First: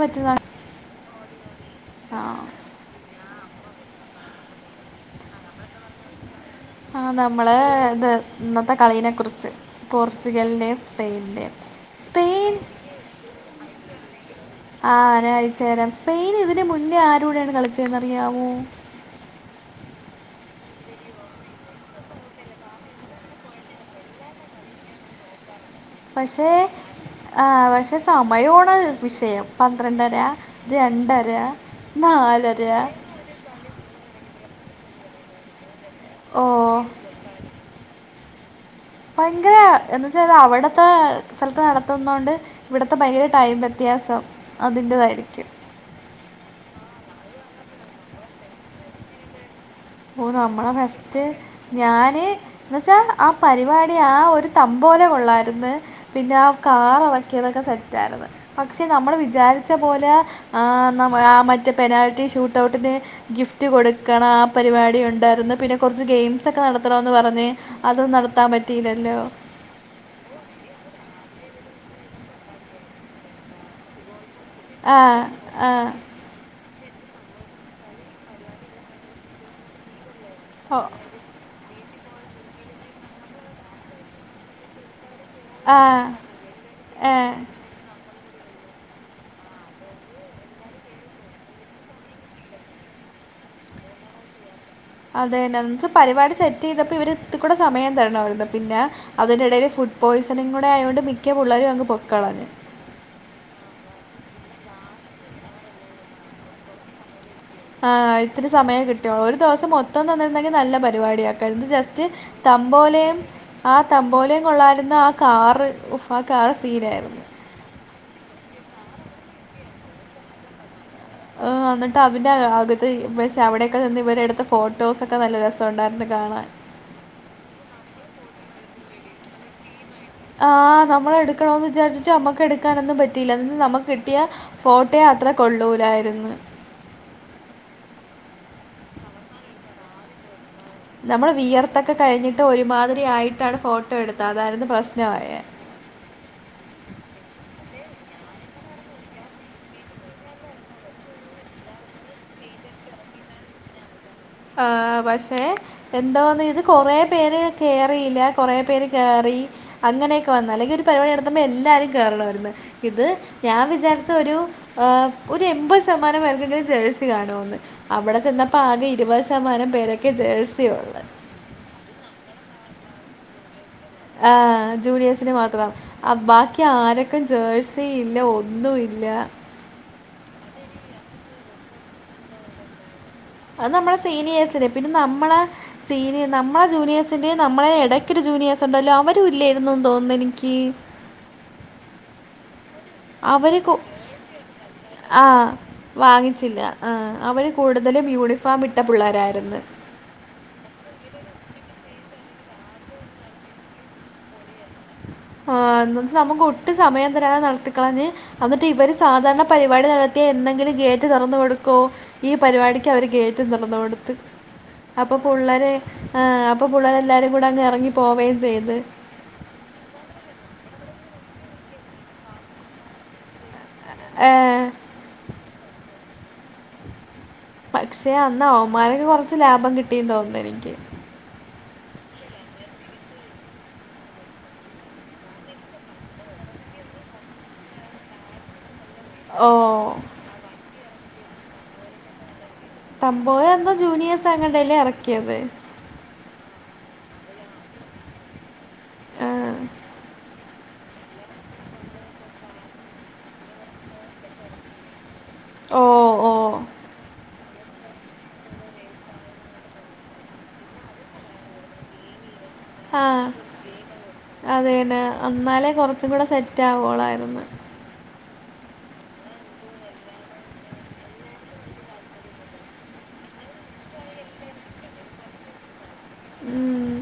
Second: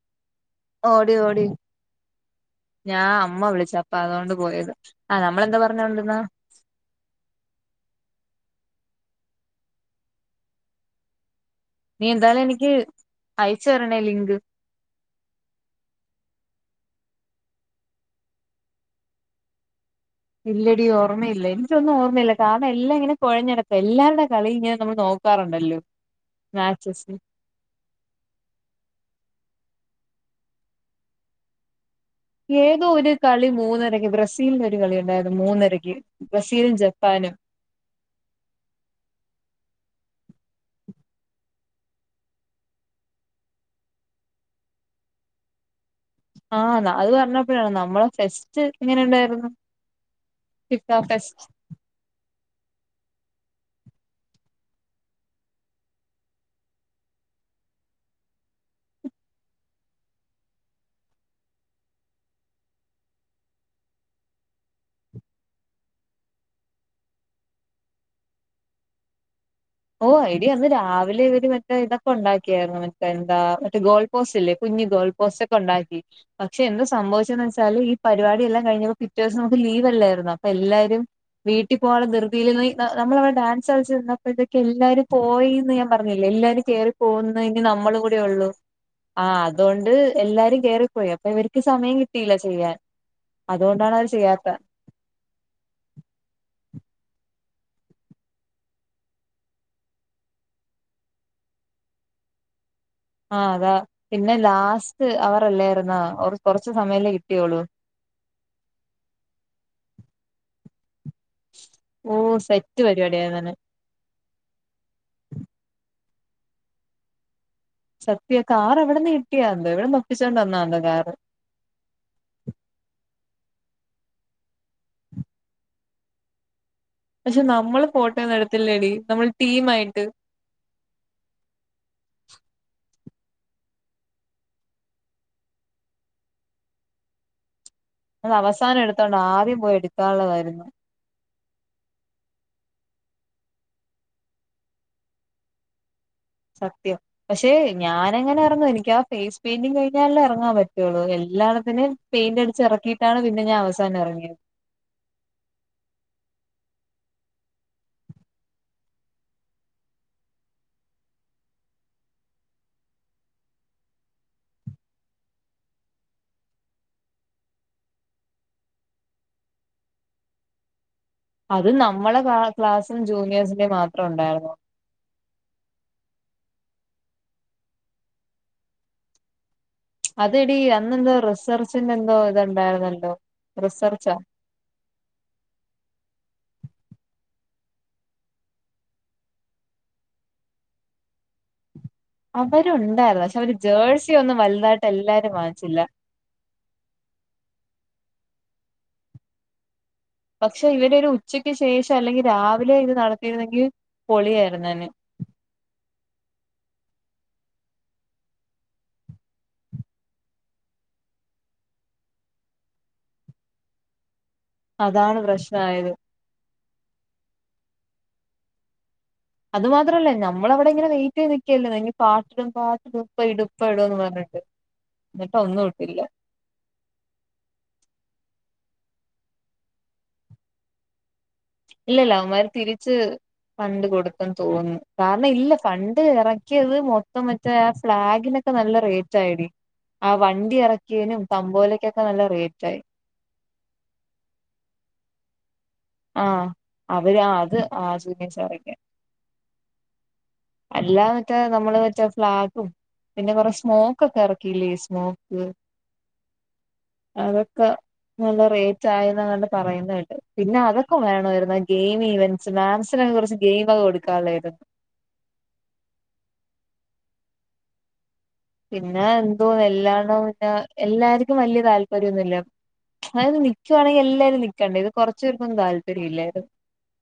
പറ്റുന്നതാണ് ഓടിയോടി ആ ഞാ അമ്മ വിളിച്ച അപ്പതോണ്ട് പോയത ആഹ് നമ്മളെന്തൊ പറഞ്ഞോണ്ടന്നെ ആഹ് നമ്മളേത് ഇന്നത്തെ കളീനെ കുറ്ച്ച് പോർച്ചുഗൽനെ സ്പെയ്ന്നെ നീ എന്തായിലും എനിക്ക് അയച്ച് തരണെ ലിങ്ക് ആഹ് ഞാനയച്ചേരാം സ്പെയിന് ഇതിന് മുന്നെ ആരൂടേണ് കളിച്ചെന്നറിയാവൊ ഇല്ലടി ഓർമ്മയില്ല എൻക്കൊന്നും ഓർമ്മയില്ല കാരണം എല്ലാങ്ങനെ കൊഴഞ്ഞട്ക്ക എല്ലാര്ടെ കളിങ്ങനെ നമ്മൾ നോ- ക്കാറുണ്ടല്ലൊ പഷേ ആഹ് പഷെ സമയ്യാണ് വിഷയം പന്ത്രണ്ടര രണ്ടര നാലര ഏതോ ഒര് കളി മൂന്നരയ്ക്ക് ബ്രസീലിന് ഒര് കളിണ്ടായിര്ന്നു മൂന്നരയ്ക്ക് ഓ ബ്രസീലും ജ പാനം പയങ്കരാ എന്ന്വച്ച ത്അവട്ത്തെ സ്ഥലത്ത് നടത്തുന്നോണ്ട് ഇവിട്ത്തെ ഭയങ്കര ടൈം വ്യത്യാസം അതിന്റതായിരിക്കും ആഹ് ന്ന അത് പറഞ്ഞപ്പൊഴാ നമ്മ്ടെ ഫെസ്റ്റ് എങ്ങനുണ്ടായിര്ന്നു ഓഹ് നമ്മടെ ഫസ്റ്റ് ഞാന് എന്ന്വച്ചാ ആഹ് പര്പാടി ആഹ് ഒര് തമ്പോലെ ഒള്ളായിര്ന്ന് പിന്നെ ആഹ് കാറ് എളക്കിയതൊക്കെ സെറ്റായിര്ന്ന് പക്ഷെ നമ്മള് വിജാരിച്ച പോലേ ആഹ് ന്ന ആ മറ്റെ പെനാൽറ്റി ഷൂട്ടൗട്ടിന് ഗിഫ്റ്റ് കൊട്ക്കണം പരിപാടി ഉണ്ടാര്ന്ന് പിന്നെ കൊറച്ച് ഗെയിംസൊക്കെ നടത്തണംന്ന് പറഞ്ഞ് അതും നടത്താൻ പറ്റീലല്ലൊ ഓഹ് എടീ അന്ന് രാവിലെ ഇവര് മറ്റെ ഇതൊക്കെ ഉണ്ടാക്കിയാര്ന്നു മറ്റെന്താ മറ്റെ ഗോൾ പോസ്റ്റില്ലെ കുഞ്ഞ് ആ ഗോൾ പോസ്റ്റൊക്കെ ആ ഉണ്ടാക്കി പക്ഷെ എന്ത് സംഭവിച്ചേന്ന് വച്ചാല് ഈ പരിപാടി എല്ലാം കഴിഞ്ഞു പിറ്റേസം നമ്മ്ക്ക് ലീവല്ലാരുന്നൊ അപ്പൊ ഓ എല്ലാരും വീട്ടി പോവാള്ള ധൃതിയില് [unintelligible] നമ്മളവ്ടെ ഡാൻസ് കളിച്ചിര്ന്നപ്പത്തേക്ക് എല്ലാരു പോയീന്ന് ആ ഞാൻ പറഞ്ഞില്ലെ എല്ലാരും കേറി പോന്ന് ഏ ഇനി നമ്മളും കൂടി ഒള്ളു ആഹ് അതോണ്ട് എല്ലാരും കേറിപ്പോയി അപ്പൊ ഇവർക്ക് സമയം കിട്ടീല്ല ചെയ്യാൻ അതോണ്ടാണ് അവര് ചെയ്യാത്തെ അതേന്നെ ന്നച്ച പരിപാടി സെറ്റീതപ്പൊ ഇവര് ഇത്ത് കൂട സമയം തരണാര്ന്നു പിന്നെ അതിന്റെടയില് ഫുഡ്ഡ് പോയ്സണും കുടയോണ്ട് മിക്ക പുള്ളാരും അങ് പൊയ്ക്കളഞ്ഞു ആഹ് അതാ പിന്നെ ലാസ്റ്റ് അവറല്ലാർന്നൊ ഒർ കൊറച്ച് സമയല്ലെ കിട്ടിയൊള്ളു ആഹ് ഇത്തിരി സമയം കിട്ടിയൊള് ഒര് ദിവസം മൊത്തം തന്നിര്ന്നെങ്കി നല്ല പരിപാടിയ- ത് ജസ്റ്റ് ഓ സെറ്റ് തമ്പോലയും പരിപാടിയായിരുന്നു ആ- തമ്പോലെ കൊള്ളായിര്ന്ന് ആ കാറ് ഉഫ് ആഹ് കാറ് സീനായിരുന്നു സത്യ ആഹ് കാറെവിട്ന്ന് കിട്ടിയെന്തൊ എവിടുന്ന് ഒപ്പിച്ചോണ്ട് വന്നൊന്തൊ കാറ് ന്ന്ട്ട് അതിൻ്റെ അകത്ത് പഷെ അവിടൊക്കെ നിന്ന് ഇവരെട്ത്ത ഫോട്ടോസൊക്കെ നല്ല രസൊണ്ടായിര്ന്നു കാണാൻ പഷെ നമ്മള് ഫോട്ടോന്നെട്ത്തില്ലെടി നമ്മള് ടീമായിട്ട് ആഹ് നമ്മളെടുക്കണോന്ന് വിചാരിച്ചിട്ട് ഞമ്മക്ക് എട്ക്കാനൊന്നും പറ്റീല്ല എന്ന്ട്ട് നമ്മക്ക് കിട്ടിയെ ഫോട്ടെ അത്രെ കൊള്ളൂലായിര്ന്ന് അത് അവസാനം എട്ത്തോണ്ട് ആദ്യം പോയി എട്ക്കാള്ളതായിര്ന്നു നമ്മള് വിയർത്തൊക്കെ കഴിഞ്ഞിട്ട് ഒരുമാതിരി ആയിട്ടാണ് ഫോട്ടോ എടുത്തെ അതായിര്ന്ന് പ്രശ്നായെ സത്യം പഷെ ഞാനെങ്ങനെ എറങ്ങും എനിക്കാ ഫേസ് പെയിന്റിംഗ് കഴിഞ്ഞാലല്ലെ എറങ്ങാൻ പറ്റൊള്ളു എല്ലാണ്ണത്തിനേം പെയിന്റടിച്ചെറക്കീട്ടാണ് പിന്നെ ഞാ അവസാനം എറങ്ങിയത് ആഹ് പഷെ എന്തോന്ന് ഇത് കൊറേ പേര് കേറിയില്ല കൊറേ പേര് കേറി അങ്ങനെയൊക്കെ വന്ന് അല്ലെങ്കി ഒര് പരുപാടി നടത്തുമ്പൊ എല്ലാരും കേറണവായിര്ന്ന് ഇത് ഞാൻ വിചാരിച്ച് ഒര് ആഹ് ഒരെമ്പത് ശതമാനം പേർക്കൊങ്കിലും ജേഴ്സി കാണുവെന്ന് അവ്ടെ ചെന്നപ്പൊ ആകെ ഇ [unintelligible] ശതമാനം പേരൊക്കെ ജേഴ്സി ഒള്ളെ അത് നമ്മളെ ക്ലാ ക്ലാസ്സും ജൂനിയേഴ്സിന്റെ മാത് ആഹ് അത് ജൂനിയേഴ്സിന് മാത്രം അപ് ബാക്കി ആരെക്കും ജേഴ്സി ഇല്ല ഒന്നും ഇല്ല അതെടി അന്നെന്തോ റിസർച്ചിന്റെ എന്തോ ഇത്ണ്ടായിരുന്നല്ലോ? അത് നമ്മളെ സീനിയേഴ്സിനെ പിന്നെ നമ്മളെ സീനിയെ നമ്മളെ ജൂനിയേഴ്സിന്റെ നമ്മളെ ഇടയ്ക്കൊരു ജൂനിയേഴ്സ് ഉണ്ടല്ലോ അവരു ഇല്ലായിരുന്നെന്ന് തോനുന്നു എനിക്ക് അവരൊണ്ടായിരുന്നു പക്ഷെ അവർ അവര് ജേഴ്സിയൊന്നും വലുതായിട്ട് ആ എല്ലാരും വാങ്ങിച്ചില്ല വാങ്ങിച്ചില്ല ആഹ് അവര് കൂടുതലും യൂണിഫോം ഇട്ട പിള്ളേരായിരുന്നു പക്ഷെ ഇവര് ഒരു ഉച്ചക്ക് ശേഷം അല്ലെങ്കി രാവിലെ ഇത് നടത്തിയിരുന്നെങ്കി പൊളിയായിരുന്നേനെ ആഹ് [unintelligible] നമ്മക്ക് ഒട്ടും സമയം തരാതെ നടത്തിക്കളഞ്ഞ് അന്നിറ്റ് ഇവര് സാധാരണ പരിപാടി നടത്തിയാ എന്നങ്കിലും ഗേറ്റ് തൊറന്ന് കൊടുക്കോ ഈ പരിപാടിക്ക് അവര് ഗയിറ്റും തൊറന്ന് കൊടുത്ത് അപ്പൊ അതാണ് പുള്ളരെ പ്രശ്നായത് ആഹ് അപ്പോ പുള്ളേര് എല്ലാവരും കൂടെ അങ്ങ് എറങ്ങി പോവേം ചെയ്ത് അത് മാത്രമല്ലേ ഞമ്മളവിടെ ഇങ്ങനെ വെയിറ്റ് ചെയ്ത് നിക്കല്ലേ പാട്ടും പാട്ടിടും ഇപ്പ ഇടും ഇപ്പ ഇടുവെന്ന് പറഞ്ഞിട്ട് ഏ, എന്നിട്ട് ഒന്നും ഇട്ടില്ല പക്ഷെ അന്ന് അവന്മാർക്ക് കൊറച്ച് ലാഭം കിട്ടീ തോനുന്നു എനിക്ക് ഇല്ല ഇല്ല അവമ്മാര് തിരിച്ച് ഫണ്ട് കൊടുത്തെന്ന് തോനുന്നു കാരണം ഇല്ല ഫണ്ട് എറക്കിയത് മൊത്തം മറ്റേ ആ ഫ്ളാഗിനൊ ക്കെ നല്ല റേറ്റായെടി ഓ ആ വണ്ടി എറക്കിയേനും തമ്പോലക്കൊക്കെ നല്ല റേറ്റ് ആയി തമ്പോല എന്താ ജൂനിയേഴ്സ് അങ്ങാണ്ടല്ലേ എറക്കിയത്? ആഹ് അവര് ആ അത് ആ [unintelligible] സാറക്കെ ആഹ് അല്ലാ മറ്റാ നമ്മള് വച്ചാ ഫ്ലാഗും പിന്നെ കൊറെ സ്മോക്കെക്കെ ഇറക്കിയില്ലേ കുറെ സ്മോക്ക് ഓഹ് ഓ അതൊക്കെ നല്ല റേറ്റ് ആയെന്നങ്ങാണ്ട് പറയുന്നകേട്ട് പിന്നെ അത് ക്കും വേണവായിരുന്നു ആ ഗെയിം ഇവൻ്റ്സ് മാൻസിനൊക്കെ കൊറച്ച് ഗെയിമൊക്കെ കൊടുക്കാനുള്ളതായിരുന്നു പിന്നെ അന്നാലേ കൊറച്ചും കൂടെ സെറ്റ് ആവോളായിരുന്നു പിന്നെ എന്തുവാ എല്ലാണോം പിന്നെ എല്ലാര്ക്കും വല്യ താല്പര്യ ഒന്നുമില്ല അതായത് നിക്കുവാണെങ്കി എല്ലാരും നിക്കണ്ടെ ഇത് കൊറച്ചു പേർക്കൊന്നും താല്പര്യം ഇല്ലായിരുന്നു ഉം.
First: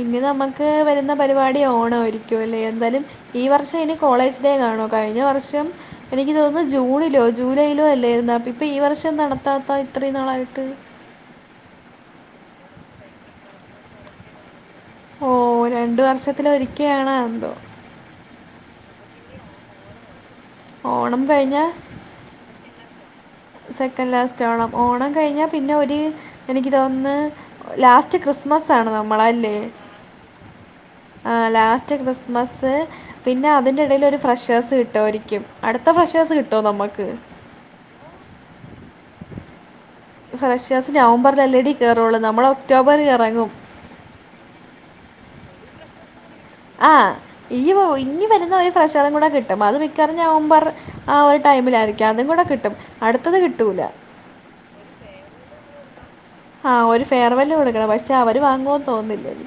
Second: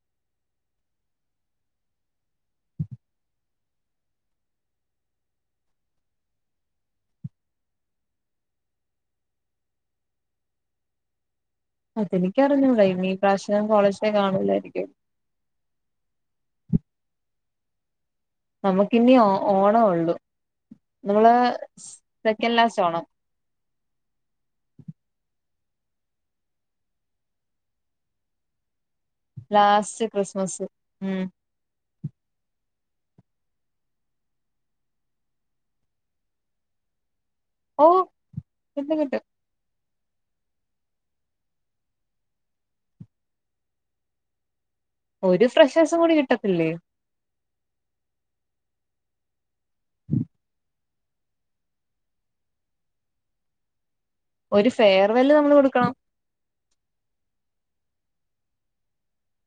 ഇനി നമ്മക്ക് വരുന്ന പരിപാടി ഓണവായിരിക്കു അല്ലേ എന്തായാലും ഈ വർഷം ഇനി കോളേജ് ഡേ കാണോ? കഴിഞ്ഞ വർഷം എനിക്ക് തോനുന്നു ജൂണിലോ ജൂലൈയിലോ അല്ലായിരുന്നോ ഇപ്പൊ ഈ വർഷം നടത്താത്ത ഇത്രയും നാളായിട്ട് അതെനിക്ക് അറിഞ്ഞൂടാ ഇനി ഈ പ്രാവശ്യം കോളേജ് ഡേ കാണൂല്ലായിരിക്കും ഓഹ് രണ്ട് വർഷത്തിലൊരിക്കെ ആണോ എന്തോ നമുക്കിന്നി ഒ ഓണെ ഒള്ളു ഓണം നമ്മള് കഴിഞ്ഞാൽ സ് second last Onam second last Onam Onam കഴിഞ്ഞാ പിന്നെ ഒര് എനിക്ക് തോന്ന്ന്ന് ലാസ്റ്റ് ക്രിസ്മസ് ആണ് നമ്മളല്ലേ ലാസ്റ്റ് ക്രിസ്മസ് ഉം ആ ലാസ്റ്റ് കൃസ്മസ് പിന്നെ അതിന്റെ ഇടയിൽ ഒരു ഫ്രഷേഴ്സ് കിട്ടോ ആരിക്കും അടുത്ത ഫ്രഷേഴ്സ് കിട്ടോ നമുക്ക് ഓ കിട്ടും കിട്ടും ഫ്രഷേഴസ് നവംബറിൽ എല്ലടി കയറുള്ളൂ നമ്മൾ ഒക്ടോബറി ഇറങ്ങും ഒരു ഫ്രഷാസം കൂടി കിട്ടത്തില്ലേ ആ് ഈ ഇനി വരുന്ന ഒരു ഫ്രഷറം കൂടെ കിട്ടും അത് മിക്കവറും നവംബർ ആ ഒരു ടൈമിലായിരിക്കും അതും കൂടെ കിട്ടും അടുത്തത് കിട്ടൂല. ഒരു ഫെയർവെല് നമ്മൾ കൊടുക്കണം ആ ഒരു ഫെയർവെല് കൊടുക്കണം പക്ഷേ അവർ വാങ്ങുമോെന്ന് തോന്നുന്നില്ല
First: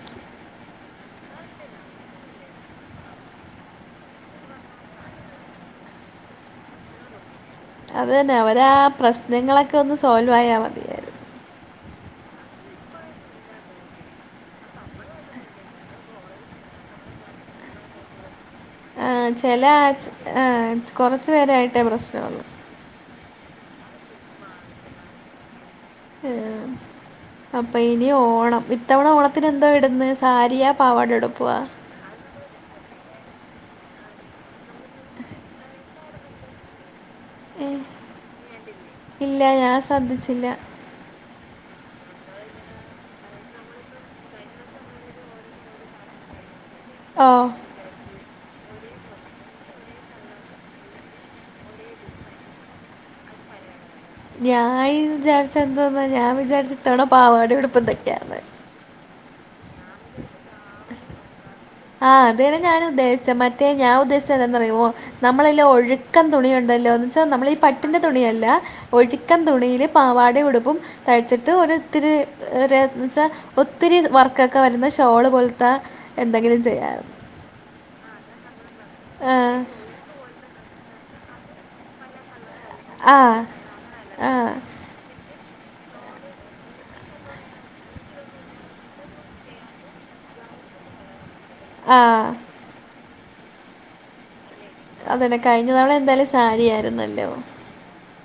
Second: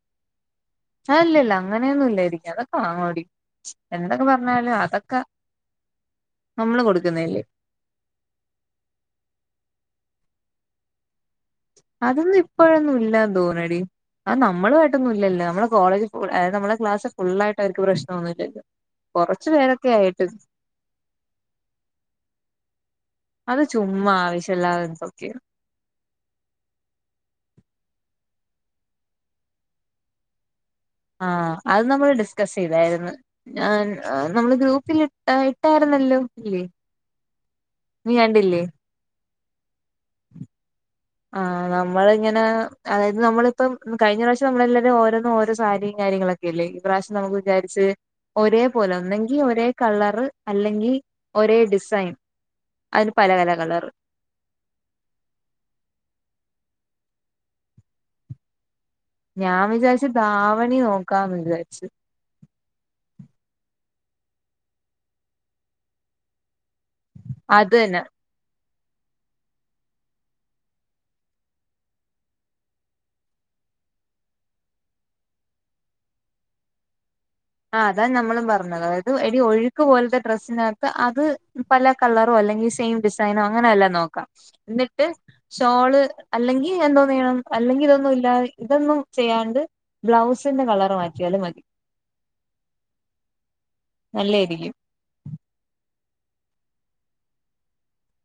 ആ ഇല്ല ഇല്ല അങ്ങനെയൊന്നും ഇല്ലായിരിക്കും അതൊക്കെ വാങ്ങുഎടീ എന്തൊക്കെ പറഞ്ഞാലും അതൊക്കെ നമ്മള് കൊടുക്കുന്നല്ലേ അത് തന്നെ അവരാ ആ പ്രശ്നങ്ങളൊക്കെ ഒന്ന് സോൾവ് ആയാാൽ മതി. അതൊന്നും ഇപ്പോഴൊന്നും ഇല്ലന്ന് തോന്നടി ആ നമ്മളുമായിട്ടൊന്നും ഇല്ലല്ലോ നമ്മള കോളജ് അത് നമ്മെളെ ക്ലാസ് ഫുള്ള ആയിട്ട് അവർക്ക് പ്രശ്നമൊന്നുമില്ലല്ലോ ആ കുറച്ചു ചില പേരൊക്കെ ആയിട്ട് അ കൊറച് പേരായിട്ടേ പ്രശ്നംള്ളു അത് ചുമ്മ ആവശ്യംമല്ലാതെ എന്തൊക്കെൻ ആ അപ്പൊ ഇനി ഓണം ഇത്തവണ ഓണത്തിന് എന്തോ ഇടന്ന് സാരിയാ പാവാട ആ എടുപ്പുവാ അത് നമ്മൾ ഡിസ്കസ് ചെയ്തായിരുന്നു. നമ്മള് ഗ്രൂപ്പിൽ ഇട്ട ല്ലോ ഇല്ലേ നീ കണ്ടില്ലേ ഇല്ല ഞാൻ ശ്രദ്ധിച്ചില്ല ആഹ നമ്മള ഇങ്ങനെ അതായത് നമ്മളിപ്പം കഴിഞ്ഞ പ്രാവശ്യം നമ്മളെല്ലാവരും ഓരോന്നും ഓരോ സാരിയും കാര്യങ്ങളൊക്കെ ലെ ഈ പ്രാവശ്യം ഓ നമുക്ക് വിചാരിച്ച് ഒരേ പോലെ ഒന്നെങ്കിൽ ഒരേ കളർ അല്ലെങ്കിൽ ഒരേ ഡിസൈൻ അതിൽ പല പല കളർ ഞാൻ വിചാരിച്ച എന്തോന്ന ഞാൻ വിചാരിച്ചിതന പാവാടയും ഉടുപ്പും തൈക്കാന്ന് ഞാൻ വിചാരിച്ചു ദാവണി നോക്കാന്ന് വിചാരിച്ചു ആഹ് അതന്നെ ഞാന ഉദ്ദേശിച്ച മറ്റേ ഞാൻ ഉദ്ദേശിച്ചതറിയോ നമ്മളെല്ല ഒഴുക്കൻ തുണിയ ഉണ്ടല്ലോ എന്ന് വെച്ചാൽ നമ്മള ഈ അത് പട്ടിന്റെ തന്നെ തുണിയല്ല. ഒഴുക്കൻ തുണിയില് പാവാടയും ഉടുപ്പും തൈച്ചട്ട് ഒര് ത്തിരി വച്ചാൽ ഒത്തിരി വർക്കൊക്കെ വരുന്ന ഷോള് പോലത്തെ എന്തെങ്കിലും ചെയ്യാ ആ അതാനമ്മൾ പറഞ്ഞത് അതായത് ആ. എടി ഒഴുക്ക് പോലത്തെ ഡ്രസ്സിനകത് അത് പല കളറോ അല്ലെങ്കിൽ സെയിം ആ. ഡിസൈനോ അങ്ങനെ അല്ല നോക്കാം ആ. എന്നിട്ട് ഷോള് അല്ലെങ്കി എന്തോന്നെയണം അല്ലെങ്കി ഇതൊന്നും ഇല്ലാതെ ഇതൊന്നും ചെയ്യാണ്ട് ബ്ലൗസിന്റെ കളർ മാറ്റിയാലും മതി. ആഹഹ് നല്ലരിക്കും അതന്നെ കഴിഞ്ഞ തവണ എന്തായാലും സാരിയായിരുന്നല്ലോ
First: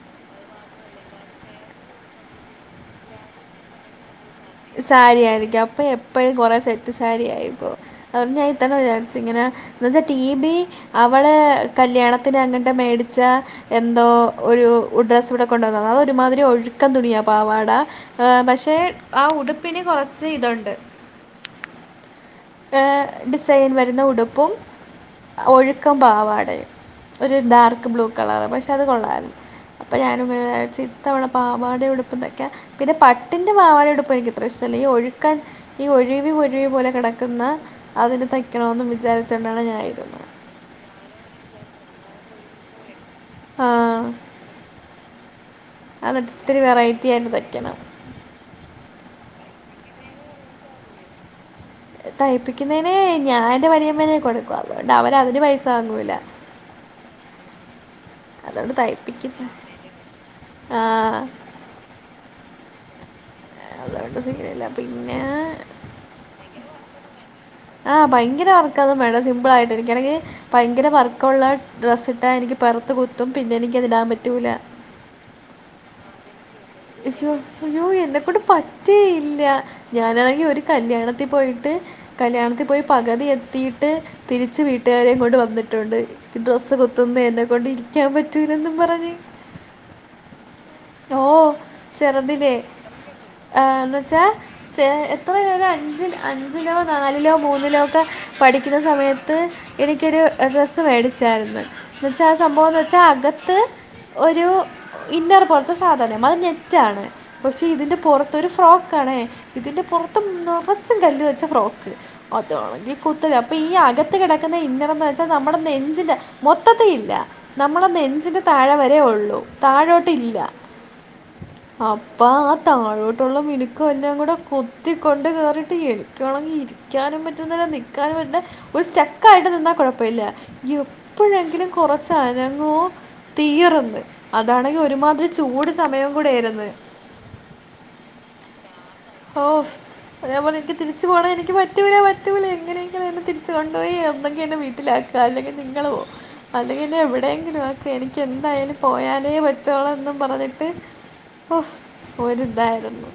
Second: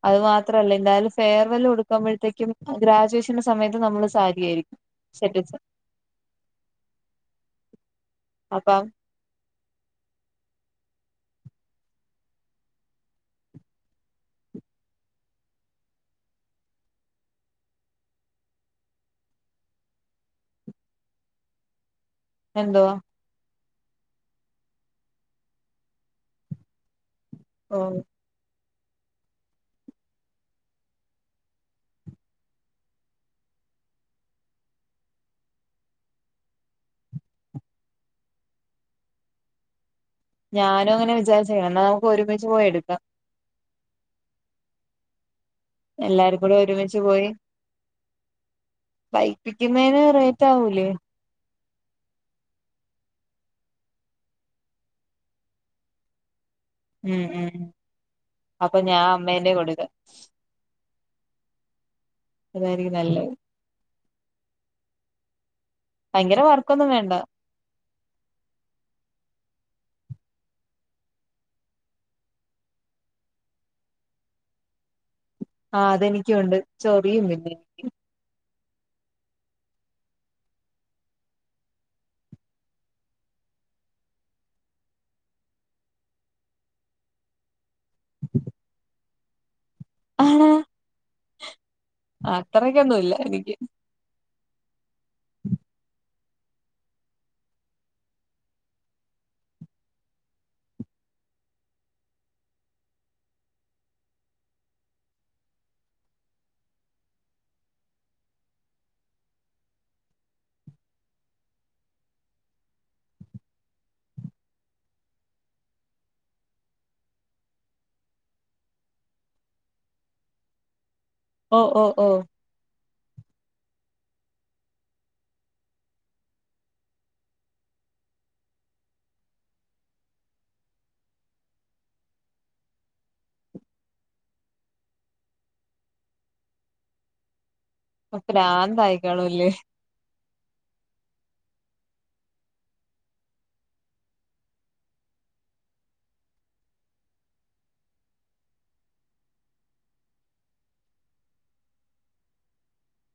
അത് മാത്രല്ല എന്തായാലും ഫെയർവെല് കൊടുക്കുമ്പോഴത്തേക്കും ഗ്രാജുവേഷന്റെ സമയത്ത് നമ്മള് സാരിയായിരിക്കും. സാരി സെറ്റസ് ആയിരിക്കും അപ്പൊ എപ്പഴും കൊറെേ സെറ്റ് സാരി ആയിരിക്കും അതുകണ്ട് ഞാൻ ഇത്തവണ അപ്പം വിചാരിച്ചു ഇങ്ങനെ എന്നുവെച്ചാൽ ടി ബി അവളെ കല്യാണത്തിന് അങ്ങനത്തെ മേടിച്ച എന്തോ ഒരു ഡ്രസ്സ് ഇവിടെ കൊണ്ടുവന്ന അതൊ ഒരുമാതിരി ഒഴുക്കൻ തുണിയാ പാവാട ആ പക്ഷെ ആ ഉടുപ്പിന് കൊറച്ച് ഇതുണ്ട് എന്തുവാ. ഡിസൈൻ വരുന്ന ഉടുപ്പും ഒഴുക്കൻ പാവാടയും ഒരു ഡാർക്ക് ബ്ലൂ കളറ് പക്ഷെ അത് കൊള്ളായിരുന്നു അപ്പൊ ഞാൻ വിചാരിച്ചു ഇത്തവണ പാവാടെയും ഉടുപ്പും തൈക്കാന്ന് പിന്നെ പട്ടിന്റെ പാവാട ഉടുപ്പും എനിക്ക് ഇത്ര ഇഷ്ടമല്ല ഈ ഒഴുക്കൻ ഈ ഒഴുകി ഒഴുകി കിടക്കുന്ന ക്കുന്ന അതിന് തയ്ക്കണന്നും വിചാരിച്ചോണ്ടാണ് ഞാൻ ഇരുന്നത്. ഞാനും അങ്ങനെ വിചാരിച്ച്ർന്നു എന്നാ നമുക്ക് ഒരുമിച്ച് പോയ് എടുക്കാം ആഹ് അത്‌ എല്ലാരും കൂടെ ഒത്തിരി ഒരുമിച്ച് വെറൈറ്റി ആയിട്ട് തയ്ക്കണം തൈപ്പിക്കുന്നേന് റേറ്റ് ആവൂലേ തൈപ്പിക്കുന്നതിന് ഞാന്റെ വലിയമ്മേനെ കൊടുക്കും അതുകൊണ്ട് അവര അതിന് പൈസ വാങ്ങൂല്ല ഉം ഉം അതുകൊണ്ട് അപ്പൊ ഞാൻ അമ്മേന്റെ കൊടുക്ക. ആഹ്. അതായിരിക്കും നല്ലത്. അതോണ്ട് സീൻ ഇല്ല പിന്നെ ഭയങ്കര വർക്കൊന്നും വേണ്ട ആഹ് ഭയങ്കര വർക്കൊന്നും വേണ്ട സിമ്പിൾ ആയിട്ട് എനിക്കാണെങ്കിൽ ഭയങ്കര വർക്കുള്ള ഡ്രസ്സ് ഇട്ടാ എനിക്ക് പൊറത്ത് കുത്തും പിന്നെ എനിക്കതിടാൻ പറ്റൂല ആഹ് അതെനിക്കുണ്ട് ചൊറിയും ശോ പിന്നെ അയ്യോ എന്നെക്കൊണ്ട് പ റ്റിയില്ല ഞാനാണെങ്കി ഒരു കല്യാണത്തിൽ പോയിട്ട് കല്യാണത്തിൽ പോയി പകുതി എത്തിയിട്ട് തിരിച്ച് വീട്ടുകാരെയും കൊണ്ട് വന്നിട്ടുണ്ട് ഡ്രസ്സ് കുത്തന്ന് എന്നെ കൊണ്ട് നിക്കാൻ പറ്റൂല്ലെന്നും പറഞ്ഞ് ആണ ഓ ചെറുതില്ലേ അത്രക്കൊന്നുല്ല എനിക്ക് ഏ എന്ന് വച്ചാ ചെ എത്രയോ അഞ്ച അഞ്ചിലോ നാലിലോ മൂന്നിലോ ഒക്കെ പഠിക്കുന്ന സമയത്ത് എനിക്കൊരു ഡ്രസ്സ് മേടിച്ചായിരുന്നു എന്ന വെച്ചാ ആഹ് സംഭവംന്ന് വച്ചാ അകത്ത് ഒരു ഇന്നർ പോലത്തെ സാധനം അത് നെറ്റാണ് പക്ഷെ ഇതിന്റെ പുറത്തൊരു ഫ്രോക്കാണേ ഇതിന്റെ പുറത്ത് നിറച്ചും കല്ല് വെച്ച ഫ്രോക്ക് അതാണങ്കി കുത്ത് അപ്പൊ ഈ അകത്ത് കിടക്കുന്ന ഇന്നർന്ന് വെച്ചാൽ നമ്മുടെ നെഞ്ചിന്റെ മൊത്തത്തി ഇല്ല നമ്മടെ നെഞ്ചിന്റെ താഴെ വരെ ഉള്ളു താഴോട്ട് ഇല്ല ഓ ഓ ഓ അപ്പാ താഴോട്ടുള്ള മിനുക്ക് എല്ലാം കൂടെ കുത്തിക്കൊണ്ട് കേയറിയിട്ട് എനിക്കാണെങ്കിൽ ഇരിക്ക ക്കാനും പറ്റുന്നില്ല നിക്കാനും പറ്റുന്നില്ല ഒരു സ്റ്റക്ക് ആയിട്ട് നിന്നാ കുഴപ്പമില്ല എപ്പോഴെങ്കിലും കുറച്ച് അനങ്ങോ തീറ്ന്ന് അതാണെങ്കിൽ ഒരുമാതിരി ചൂട് സമയം കൂടെ ആയിരുന്നു അപ്പ്രാന്തായി ഓഫ് അതേപോലെനിക്ക് തിരിച്ച് പോണം എനിക്ക് പറ്റൂല പറ്റൂല എങ്ങനെയെങ്കിലും എന്നെ തിരിച്ച് കൊണ്ടുപോയി എന്തെങ്കിലും വീട്ടിലാക്ക് അല്ലെങ്കിൽ നിങ്ങള് പോ അത്ങ്ങനെ എവിടെയെങ്കിലും ആക്കെ എനിക്ക് എന്തായാലും പോയാലേ പറ്റുള്ളൂ എന്നും പറഞ്ഞിട്ട് ഓഫ് ഒരു ഇതായിരുന്നു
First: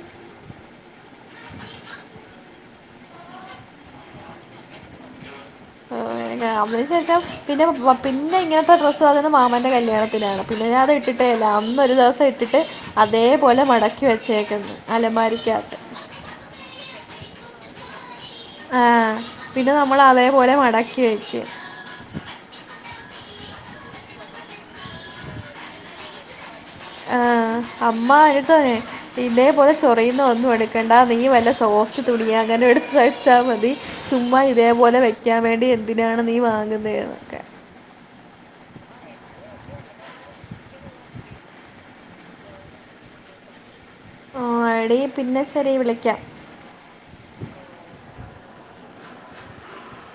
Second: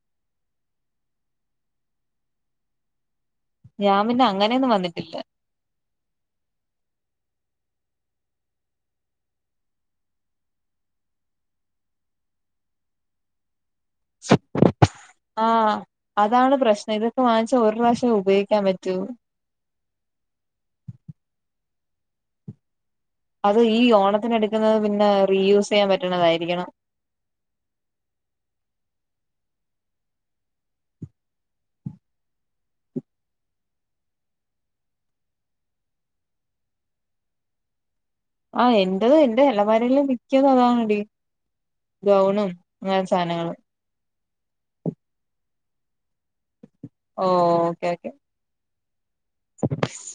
ഞാൻ പിന്നെ അങ്ങനെയൊന്നും വന്നിട്ടില്ല ഓ [unintelligible] പിന്നെ പിന്നെ ഇങ്ങനത്തെ ഡ്രസ്സ് അത് മാമന്റെ കല്യാണത്തിലാണ് പിന്നെ ഞാൻ അത് ഇട്ടിട്ടേ ഇല്ല അന്നൊരു ദിവസം ഇട്ടിട്ട് അതേപോലെ മടക്കി വെച്ചേക്കുന്നു ആഹ് അലമാരിക്കകത്ത് അതാണ് പ്രശ്നം ഇതൊക്കെ വാങ്ങിച്ചാൽ ഒരു പ്രാവശ്യം ഉപയോഗിക്ക ആഹ് പിന്നെ നമ്മൾ അതേപോലെ മടക്കി വയ്ക്കും അത് ഈ ഓണത്തിന് എടുക്കുന്നത് പിന്നെ റീ യൂസ് ചെയ്യാൻ പറ്റുന്നതായിരിക്കണം ആഹ് അമ്മ എടുത്ത ഇതേപോലെ ചൊറിയുന്ന ഒന്നും എടുക്കണ്ട നീ വല്ല സോഫ്റ്റ് തുണിയ അങ്ങനെ എടുത്ത് വച്ചാൽ മതി ചുമ്മാ ഇതേപോലെ വെക്കാൻ വേണ്ടി എന്തിനാണ് നീ വാങ്ങുന്ന എന്നൊക്കെ ആഹ് എന്റത് എന്റെ അല്ലമാരെല്ലാം മിക്കത് അതാണടി ഗൗണും അങ്ങനെ സാധനങ്ങളും ആഹ് എടി പിന്നെ ശരി വിളിക്കാം ഓ ഓക്കേ ഓക്കെ ഉ [unintelligible]